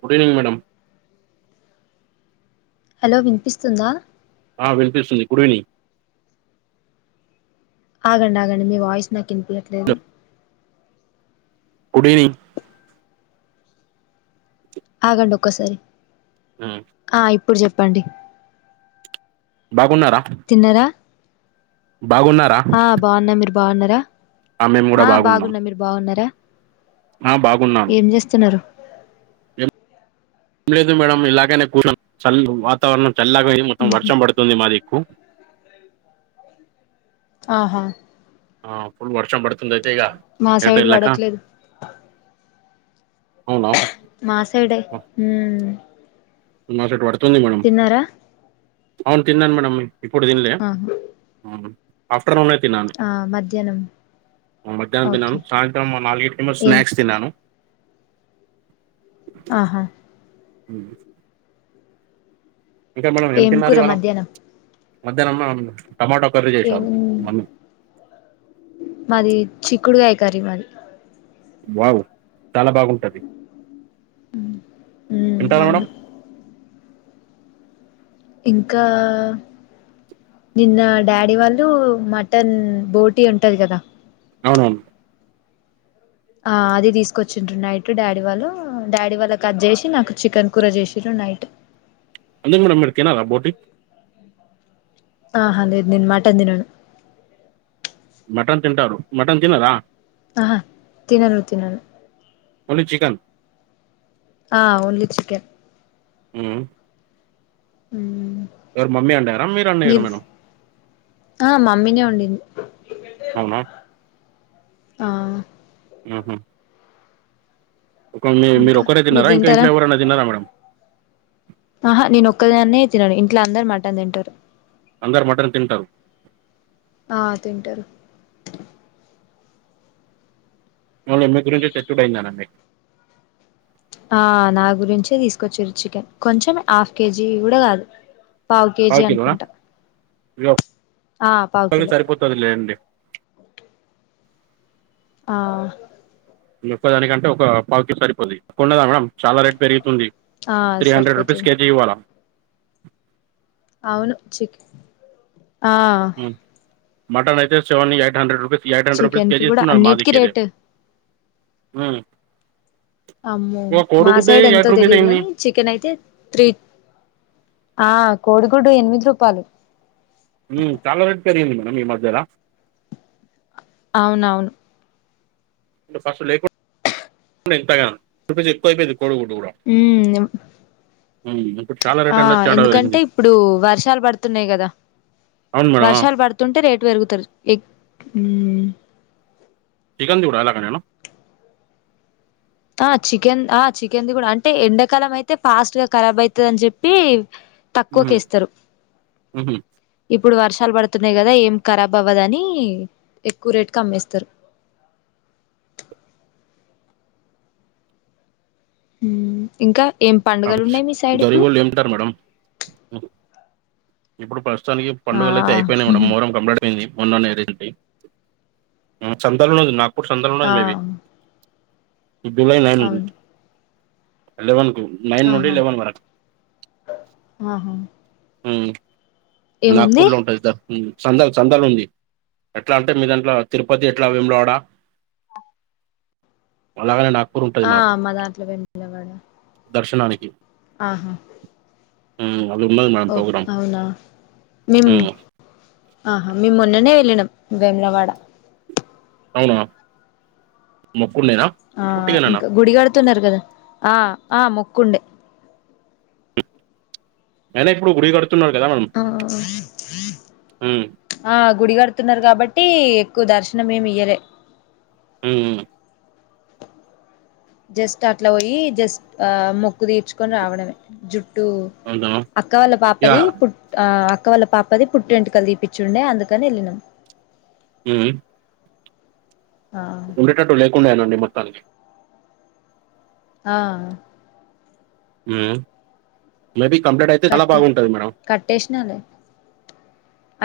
Good evening madam hello వినిపిస్తుందా ఆ వినిపిస్తుంది గుడ్ ఈవెనింగ్ ఆగండి ఆగండి మీ వాయిస్ నాకు ఇనిపియాట్లేదు గుడివినింగ్ ఆగండి ఒక్కసారి హ్మ్ ఆ ఇప్పుడు చెప్పండి. బాగున్నారా! తిన్నరా బాగున్నారా బావున్నాం, మీరు బావున్నారా. మేము కూడా ఆ బాగున్నాం బాగున్న మీరు బాగున్నారా. ఆ బాగున్నం. ఏం జేస్తున్నరు. ఏం లేదు మేడం ఇలాగనే కూచునం వాతావరణం చల్లాగాయి మొత్తం ఉహు వర్షం పడుతుంది. మాదిక్కు ఆహా ఆ అప్పుడు వర్షం పడుతుందయితే ఇగా మా ఎట్ సైడ్ ఏళ్ళక. పడట్లేదు అవునా మా సైడే ఉహ్మ్ మా సైడ్ వడుతుంది మేడం, అవును తిన్నాను మేడం. ఇప్పుడు తినలే ఆహా తినలే ఆఫ్టర్నూనే తిన్నాను. ఆ మధ్యాహ్నం ఆ మధ్యానం ఓకే తిన్నాను సాయంత్రం మా నాలిగిటికేమో ఏం స్నాక్స్ తిన్నాను. ఆహా ఉహుహ్ ఇంకా మేడం ఏం తిన్నారు కూర ఇవాళ మధ్యాహ్నం మధ్యానం మనం టమాటో కర్రీ. ఏ చేశారు ఉన్ మమ్మీ మాది చిక్కుడుకాయ కర్రీ ఇవల్ వావ్ చాలా బాగుంటది ఉమ్ ఉంటా మేడం అవును ఇంకా నిన్న డాడీ వాళ్ళు మటన్ బోటీ ఉంటది గదా అవునన్ ఆ అది దిసుకొచ్చిరు నైట్ డాడీ వాళ్ళు డాడీ వాళ్ళక్ అది జేశి నాకు చికెన్ కూర చేసిరు నైట్ ఎందుకు మేడం మీరు తినరా బోటి ఆహ లేదు నేను మటన్ దినను మటన్ తింటారు మటన్ తినరా ఆహ తిన్నారు తినర్ ఓన్లీ చికెన్ ఆ ఓన్లీ చికెన్ ఉహ్ ఉహ్ ఎవరు మమ్మీ వండారా వండారా మీరు మేడం ఆ మమ్మీనే ఉండింది. అవునా ఆ నహహ్ ఓకేనే మీరు ఇంకా ఒకరే తినరా ఇంకా తింటారా ఇంట్లో ఎవరనా తన్నారా మేడం ఆహా నేను ఒక్కదాన్నే తినను ఇంట్లో అందరూ మటన్ తింటారు. అందరు మటన్ తింటారు. ఆ తింటారు మళ్ళా ఏమై గురించే తెట్టుడు అయింది అన్నండే ఆ నా గురించి తీసుకొచ్చిరు చికెన్ కొంచెం హాఫ్ కేజీ గూడా గాద్ పావు కేజీ అనుకుంటా ఆ పావు కిలో పది లేండి. ఆ ఈ ఒక్క దానికంటే ఒక పావుకిల్ సరిపోది కొండదా మేడం చాలా రేట్ పెరిగితుంది. ఆ త్రీ హండ్రెడ్ రుపీస్ సరిపోతది కేజీ ఇవాలా అవును చిక్ ఆ ఉహ్ మటన్ అయితే seven eight hundred rupees eight hundred rupees chicken కి కేజీ కూడా ఇస్తున్నారు అన్నిటికిీ మాదికైతె రేటు మ్ అమ్మో కోడి మా గూడే సైడ్ ఎంతో యైట్ రూపేష్ తెలియదు అయింది కాని చికెన్ అయితే త్రీ ఆ కోడిగుడ్డు ఎనిమిది రూపాలు హు చాల రేట్ పెరిగింది మేడం ఈ మధ్యల అవునవును ఫస్ట్ లేకుండె [unintelligible] క్కువ అయిపోయింది కోడి గూడు కూడా ఉ ఇప్పుడు చాల రేట్ [unintelligible] ఎందుకంటే పెరిగింది ఇప్పుడు వర్షాలు పడుతున్నాయి అవును మేడమ్ తింటుంటే రేటు పెరుగుతారు ఎగ్ మ్ చికెన్ చుడ అలాగా నేను ఆ చికెన్ ఆ చికెన్ ది కూడ అంటే ఎండాకాలం అయితే ఫాస్ట్ గా ఖరాబ్ అయితది అని చెప్పి తక్కువ ఇస్తారు ఇప్పుడు వర్షాలు పడుతున్నాయి కదా ఏం ఖరాబ్ అవ్వదని ఎక్కువ రేట్కే అమ్మేస్తారు ఇంకా ఏం పండుగలు ఉన్నాయి మీ సైడ్ ఇప్పుడు [unintelligible] మేడం ఇప్పుడు ప్రస్తుతానికి ఆ పండుగలు అయితే అయిపోయినాయి మేడం మొహర్రం యింది మొన్న [unintelligible] ఉండంది నాకు సంద ఉండంది ఆ మేబి అవును [unintelligible] నైన్ నుండి ఆహా లెవెన్ వరకు ఆహా [unintelligible] ఉ ఏముంది నాగ్పూర్ లో ఉంటుంది సార్ చందల్ చందలు ఉంది ఎట్లా అంటే మీ దంట్లో తిరుపతి ఎట్ల [unintelligible] అలాగనే నాగపూర్ ఉంటది ఆ మాకు మా దాంట్లో వేములవాడ దర్శనానికి ఆహా ఉమ్ అది ఉన్న ఓ అవునా [unintelligible] ఆహా మే మొన్ననే వెళ్ళినం వేములవాడ అవునా మొక్కున్నేనా ఆ ఇంక గుడి కడుతున్నారు కదా ఆ ఆ మొక్కుండే అయినా ఇప్పుడు గుడి కడుతున్నారు కదా ఉ ఆ గుడి కడుతున్నారు కాబట్టి ఎక్కువ దర్శనం ఏమి ఇయ్యలే ఉ జస్ట్ అట్ల పోయి జస్ట్ ఆ మొక్కు తీర్చుకొని రావడమే జు టు అంతేనా అక్క వాళ్ళ యా పాపది పు ఆ అక్క వాళ్ళ పాపది పుట్టు వెంటుకలు తీపించుండే అందుకని వెళ్ళినాం ఉ ఆ ఉండేటట్టు లేకుండానండి మొత్తాకి ఆ మేబి కంప్లీట్ అయితే చాల కట్టే బాగుంటది మేడం కట్టేసినాలే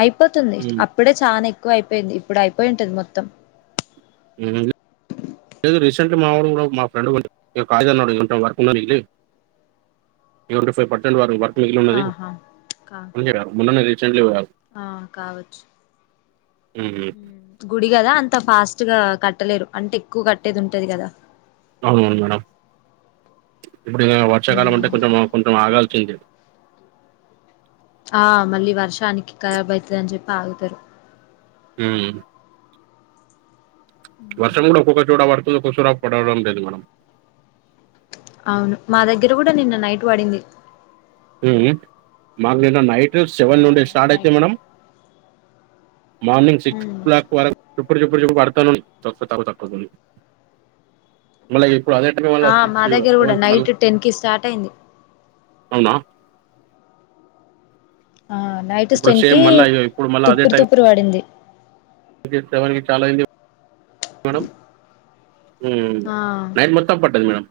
అయిపోతుంది ఉమ్ అప్పుడే చాలా ఎక్కువ అయిపోయింది ఇప్పుడు అయిపోయింటది మొత్తం ఉ లేదు రీసెంట్ మా కూడా మా ఫ్రెండ్ కాగ్నిజెంట్ వర్కులి ఎవరిదో ఫైవ్ పర్సెంట్ వారు వర్క్ ఆహా కా మిగిలిన్నదియారు ముందునే రీసెంట్లీ పోయారు ఆ కావచ్చు ఉమ్ ఉమ్ గుడి కదా అంత ఫాస్ట్ గా కట్టలేరు అంటే ఎక్కువ కట్టేది ఉంటది కదా అవునవును మేడం ఇప్పుడు వర్షాకాలం అంటే కొంచెం కొంచెం ఆగాల్సింది ఆ మళ్ళీ వర్షానికి ఖరాబ్ అవుతుందని చెప్పి ఆగుతారు హమ్ వర్షం కూడా ఒక్కొక్క చోట పడుతుంది ఒకచోట పడడం లేదు మేడం అవును మా దగ్గర కూడా నిన్న నైట్ పడింది ఉమ్ మాకు నిన్న నైట్ సెవెన్ ఆ నుండి స్టార్ట్ అయితే night madam morning six hmm o'clock వరకు చప్పుడు చుప్పుడు చూప్పు పడతానే ఉంది తక్కువ తక్కతుంది మలాగే ఇప్పుడు అద మళ్ళ ఆ సిక్స్ మా దగ్గర కూడా సెవెన్ కి మళ్ళ నైట్ టెన్ కి స్టార్ట్ అయింది అవునా ఆ నైట్ స్ ఇప్పుడు టెన్ సేమ్ కి మళ్ళా ఇప్పుడు తుప్పురి తుప్పురి పడింది ఇక్కడ సెవెన్ కి చాలా అయ్యింది మేడం ఉమ్ ఆ నైన్ మ మొత్తం పడ్డది మేడం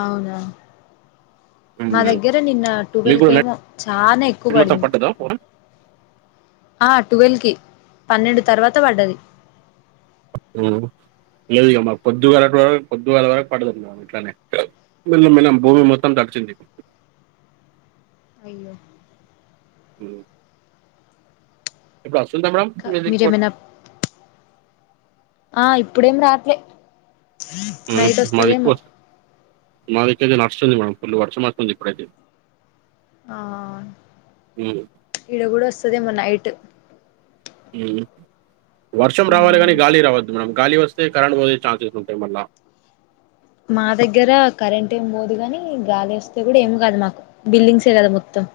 అవునా ఉమ్, మా దగ్గర నిన్న టువెల్ కి ఏమో చాలా ఎక్కువ పడింది బాగాపడిందా ఆ టువెల్వ్ కి పన్నెండు తర్వాత పడ్డది ఉమ్ లేదుగామ్మా పొద్దుగాల వర పొద్దుగాల వరకు పడుతు మ ఇట్లనే మిల్ల మిల్లం భూమి మొత్తం తడిచింది అయ్యో ఊహు ఇప్పుడు వస్తుందా మేడం ఇంకా మీ దిక్కు మీరేమైనా వర్షం ఆ ఇప్పుడేం రాట్లే నైట్ మాది వస్తదేమో ఎక్కువ మా దిక్కు అయితే వస్తుంది. మేడమ్ ఫుల్లు వర్షం వస్తుంది. ఇప్పుడైతే ఆ ఉమ్, ఇడ కూడా వస్తదేమో నైట్ వర్షం రావాలి హ్మ్ కానీ గాలి రావద్దు మేడం గాలి వస్తే కరెంట్ పోయె ఛాన్సెస్ ఉంటాయి మళ్ళ మా దగ్గర కరెంట్ ఏమి పోదు కాని గాలి వేస్తే కూడా ఏమి కాదు మాకు బిల్డింగ్సే కదా మొత్తం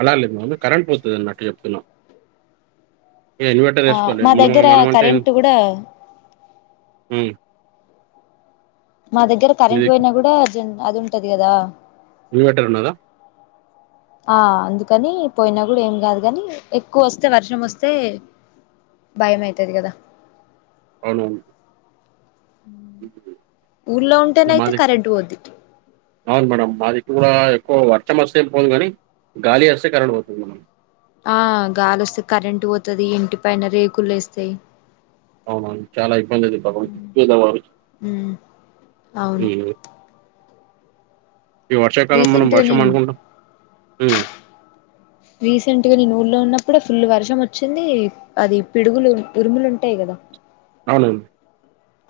అలా లేమ వ కరెంట్ పోతదన్నట్టు చెప్తున్నా ఇన్వెటర్ ఆ వేసుకోవాలి మా మనము దగ్గర మనం అంటే కరెంట్ కూడా అ మా దగ్గర కరెంట్ ఇది పోయినా కూడా అర్జ్ అది ఉంటది కదా ఇన్వర్టర్ ఉన్నద ఆ అందుకని పోయినా కూడా ఏం కాదు కాని ఎక్కువ వస్తే వర్షం వస్తే భయమయితది కదా అవును ఊర్లో ఇగ ఉంటేనయితే మాది కరెంట్ పోద్ది అవును మేడమ్ మాది ఇ కూడా ఎక్కువ వర్షం వస్తే ఏం పోదు కాని గాలి ఏస్తే కరెంట్ పోతుంది మేడమ్. ఆ గాలి వస్తే కరెంట్ పోతది. ఇంటి పైన రేకులు లేస్తాయి. అవునను చాలా ఇబ్బంది అయింది పాపం పేదవారు ఉమ్ అవును ఈ వర్షాకాలం మనం రీసెంట్ గా వర్షం నేను అనుకుంటాం ఉం రీసెంట్ గా నేను ఊళ్లో ఉన్నప్పుడే ఫుల్ వర్షం వచ్చింది. అది పిడుగులు ఉరుములు ఉంటాయి కదా అవునండి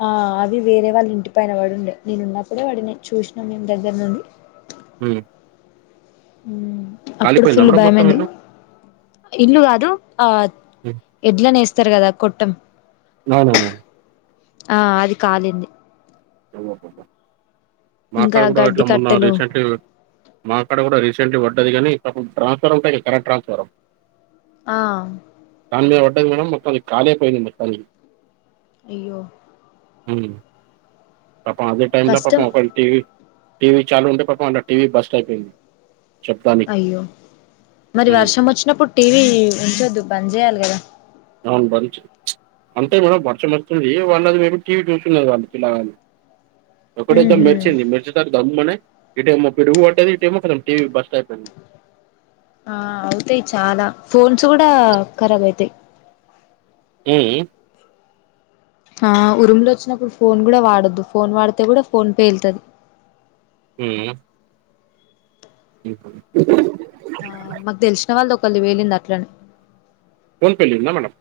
ఆ అవి వేరే వాళ్ళ ఇంటి పైన పడుండే నేను ఉన్నప్పుడే పడినయి చూసినం మేం దగ్గర నుండి. ఉ. అప్పుడు కాలిపోయిందా ఫుల్లు మేడం మొత్తం భయమయిందు. ఇల్లు ఇల్లు కాదు ఆ ఉమ్ ఎడ్లనేస్తరు కదా కొట్టం. నా నా నా. ఆ అది కాలింది. మా ఇంకా అక్కడ కూడా గడ్డి ఇట్లా మొన్న కట్టెలు రీసెంట్లీ. మా అక్కడ కూడా రీసెంట్లీ పడ్డది కానీ పాపం ట్రాన్స్ ఫారం ఉంటాయి కదా కరెంట్ ట్రాన్స్ ఫారం. ఆ. దాని మీద పడ్డాది మేడం మొత్తానికి కాలేపోయింది మొత్తానికి. అయ్యో. ఉమ్. పాపం అదే టైమ్ లో పాపం కష్టం ఒకళ టీవి టీవి చాలు ఉంటే పాపం అలా టీవి బస్టి అయిపోయింది. శబ్దానికి అయ్యో మరి ఉమ్. వర్షం వచ్చినప్పుడు టీవి ఉంచొద్దు బంద్ చేయాలి కదా. అవును బంచ్ ప్చ్. అంటే మేడం వర్షం వస్తుంది వాళ్ళు అది మేము టీవీ చూస్తున్నారు వాళ్ళ పిల్లగాళ్ళు. అక్కడైతే ఉహు మెరిచింది మెరిచి ద దమ్మనే ఇటేమో పిడుగు పడ్డది ఇటేమో టీవి బరస్ట్ అయిపోయింది. ఆ అవుతాయి చాలా ఫోన్స్ కూడా కరాబ్ అయితాయి. ఉ ఊ. ఆ ఉరుములు వచ్చినప్పుడు ఫోన్ కూడా వాడొద్దు ఫోన్ వాడితే కూడా ఫోన్ పేళ్తది. ఉ ఉ. ఆ మాకు తెలిసిన వాళ్ళది ఒకలిది వేళింది అట్లనే. ఫోన్ పేలిందా మేడమ్.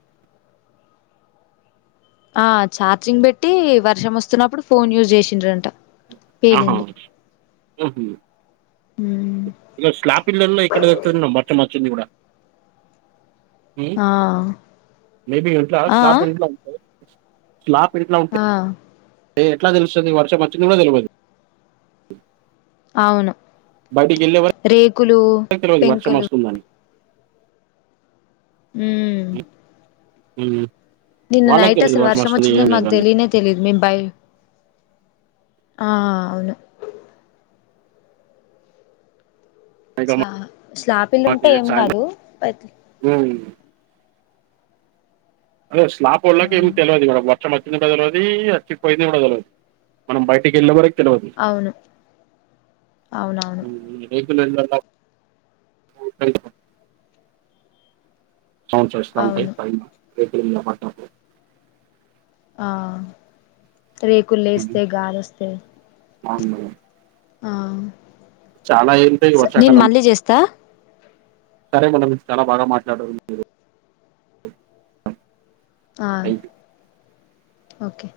ఆ ఛార్జింగ్ పెట్టి వర్షం వస్తున్నప్పుడు ఫోన్ యూజ్ చేసిండ్రంట. ఆహా పేలింది ఉం ఇట్లా స్లాప్ ఇళ్లల్లో ఎక్కడ దొరుకుతుందో బట్టలు మార్చింది కూడా. ఉం ఆ మేబి ఇంట్ల ఆ స్లాప్ ఇంట్లో ఉంటయి స్లాప్ ఇంట్లో ఉంటె. ఆ. ఏ ఎట్లా తెలుస్తది వర్షం వచ్చింది కూడా తెల్వదు. అవును బయటికి వెళ్ళే రేకులూ వరకు తెలియదు వర్షం పెంకలు. వస్తుందని ఉం. ఉ. నిన్న నైట్ అసల్ వర్షమొచ్చిందన్ మాక్ అని తెలీనే తెల్. తెలీదు మేం భయి ఆ ఆ ఆ అవ్ను. ఇంకా చా స్లాపిల్లుంటే ఏం గాదూ. ఉ. అదే ఆ స్లాపోళ్ళకేం తెల్వదీ మనక్ వర్షమచ్చినట్టు తెల్వది వచ్చిపోయింది కూడా తెల్వది. మనం బయటికెళ్ళే వరక్ తెల్వదు. అవును అవునవును [unintelligible] సౌండ్స్ వస్తా ఉంటాయి అవును పైన రేకుల మీద పడ్డప్పుడు. ఆ ఉమ్. రేకుల్లేస్తే గాలోస్తే. అవును మేడం. చాలా ఏంటయి నేను వర్షాకాలం. మళ్ళీ చేస్తా సరే మేడం చాలా బాగా మాట్లాడారు మీరు. ఆ ఓకే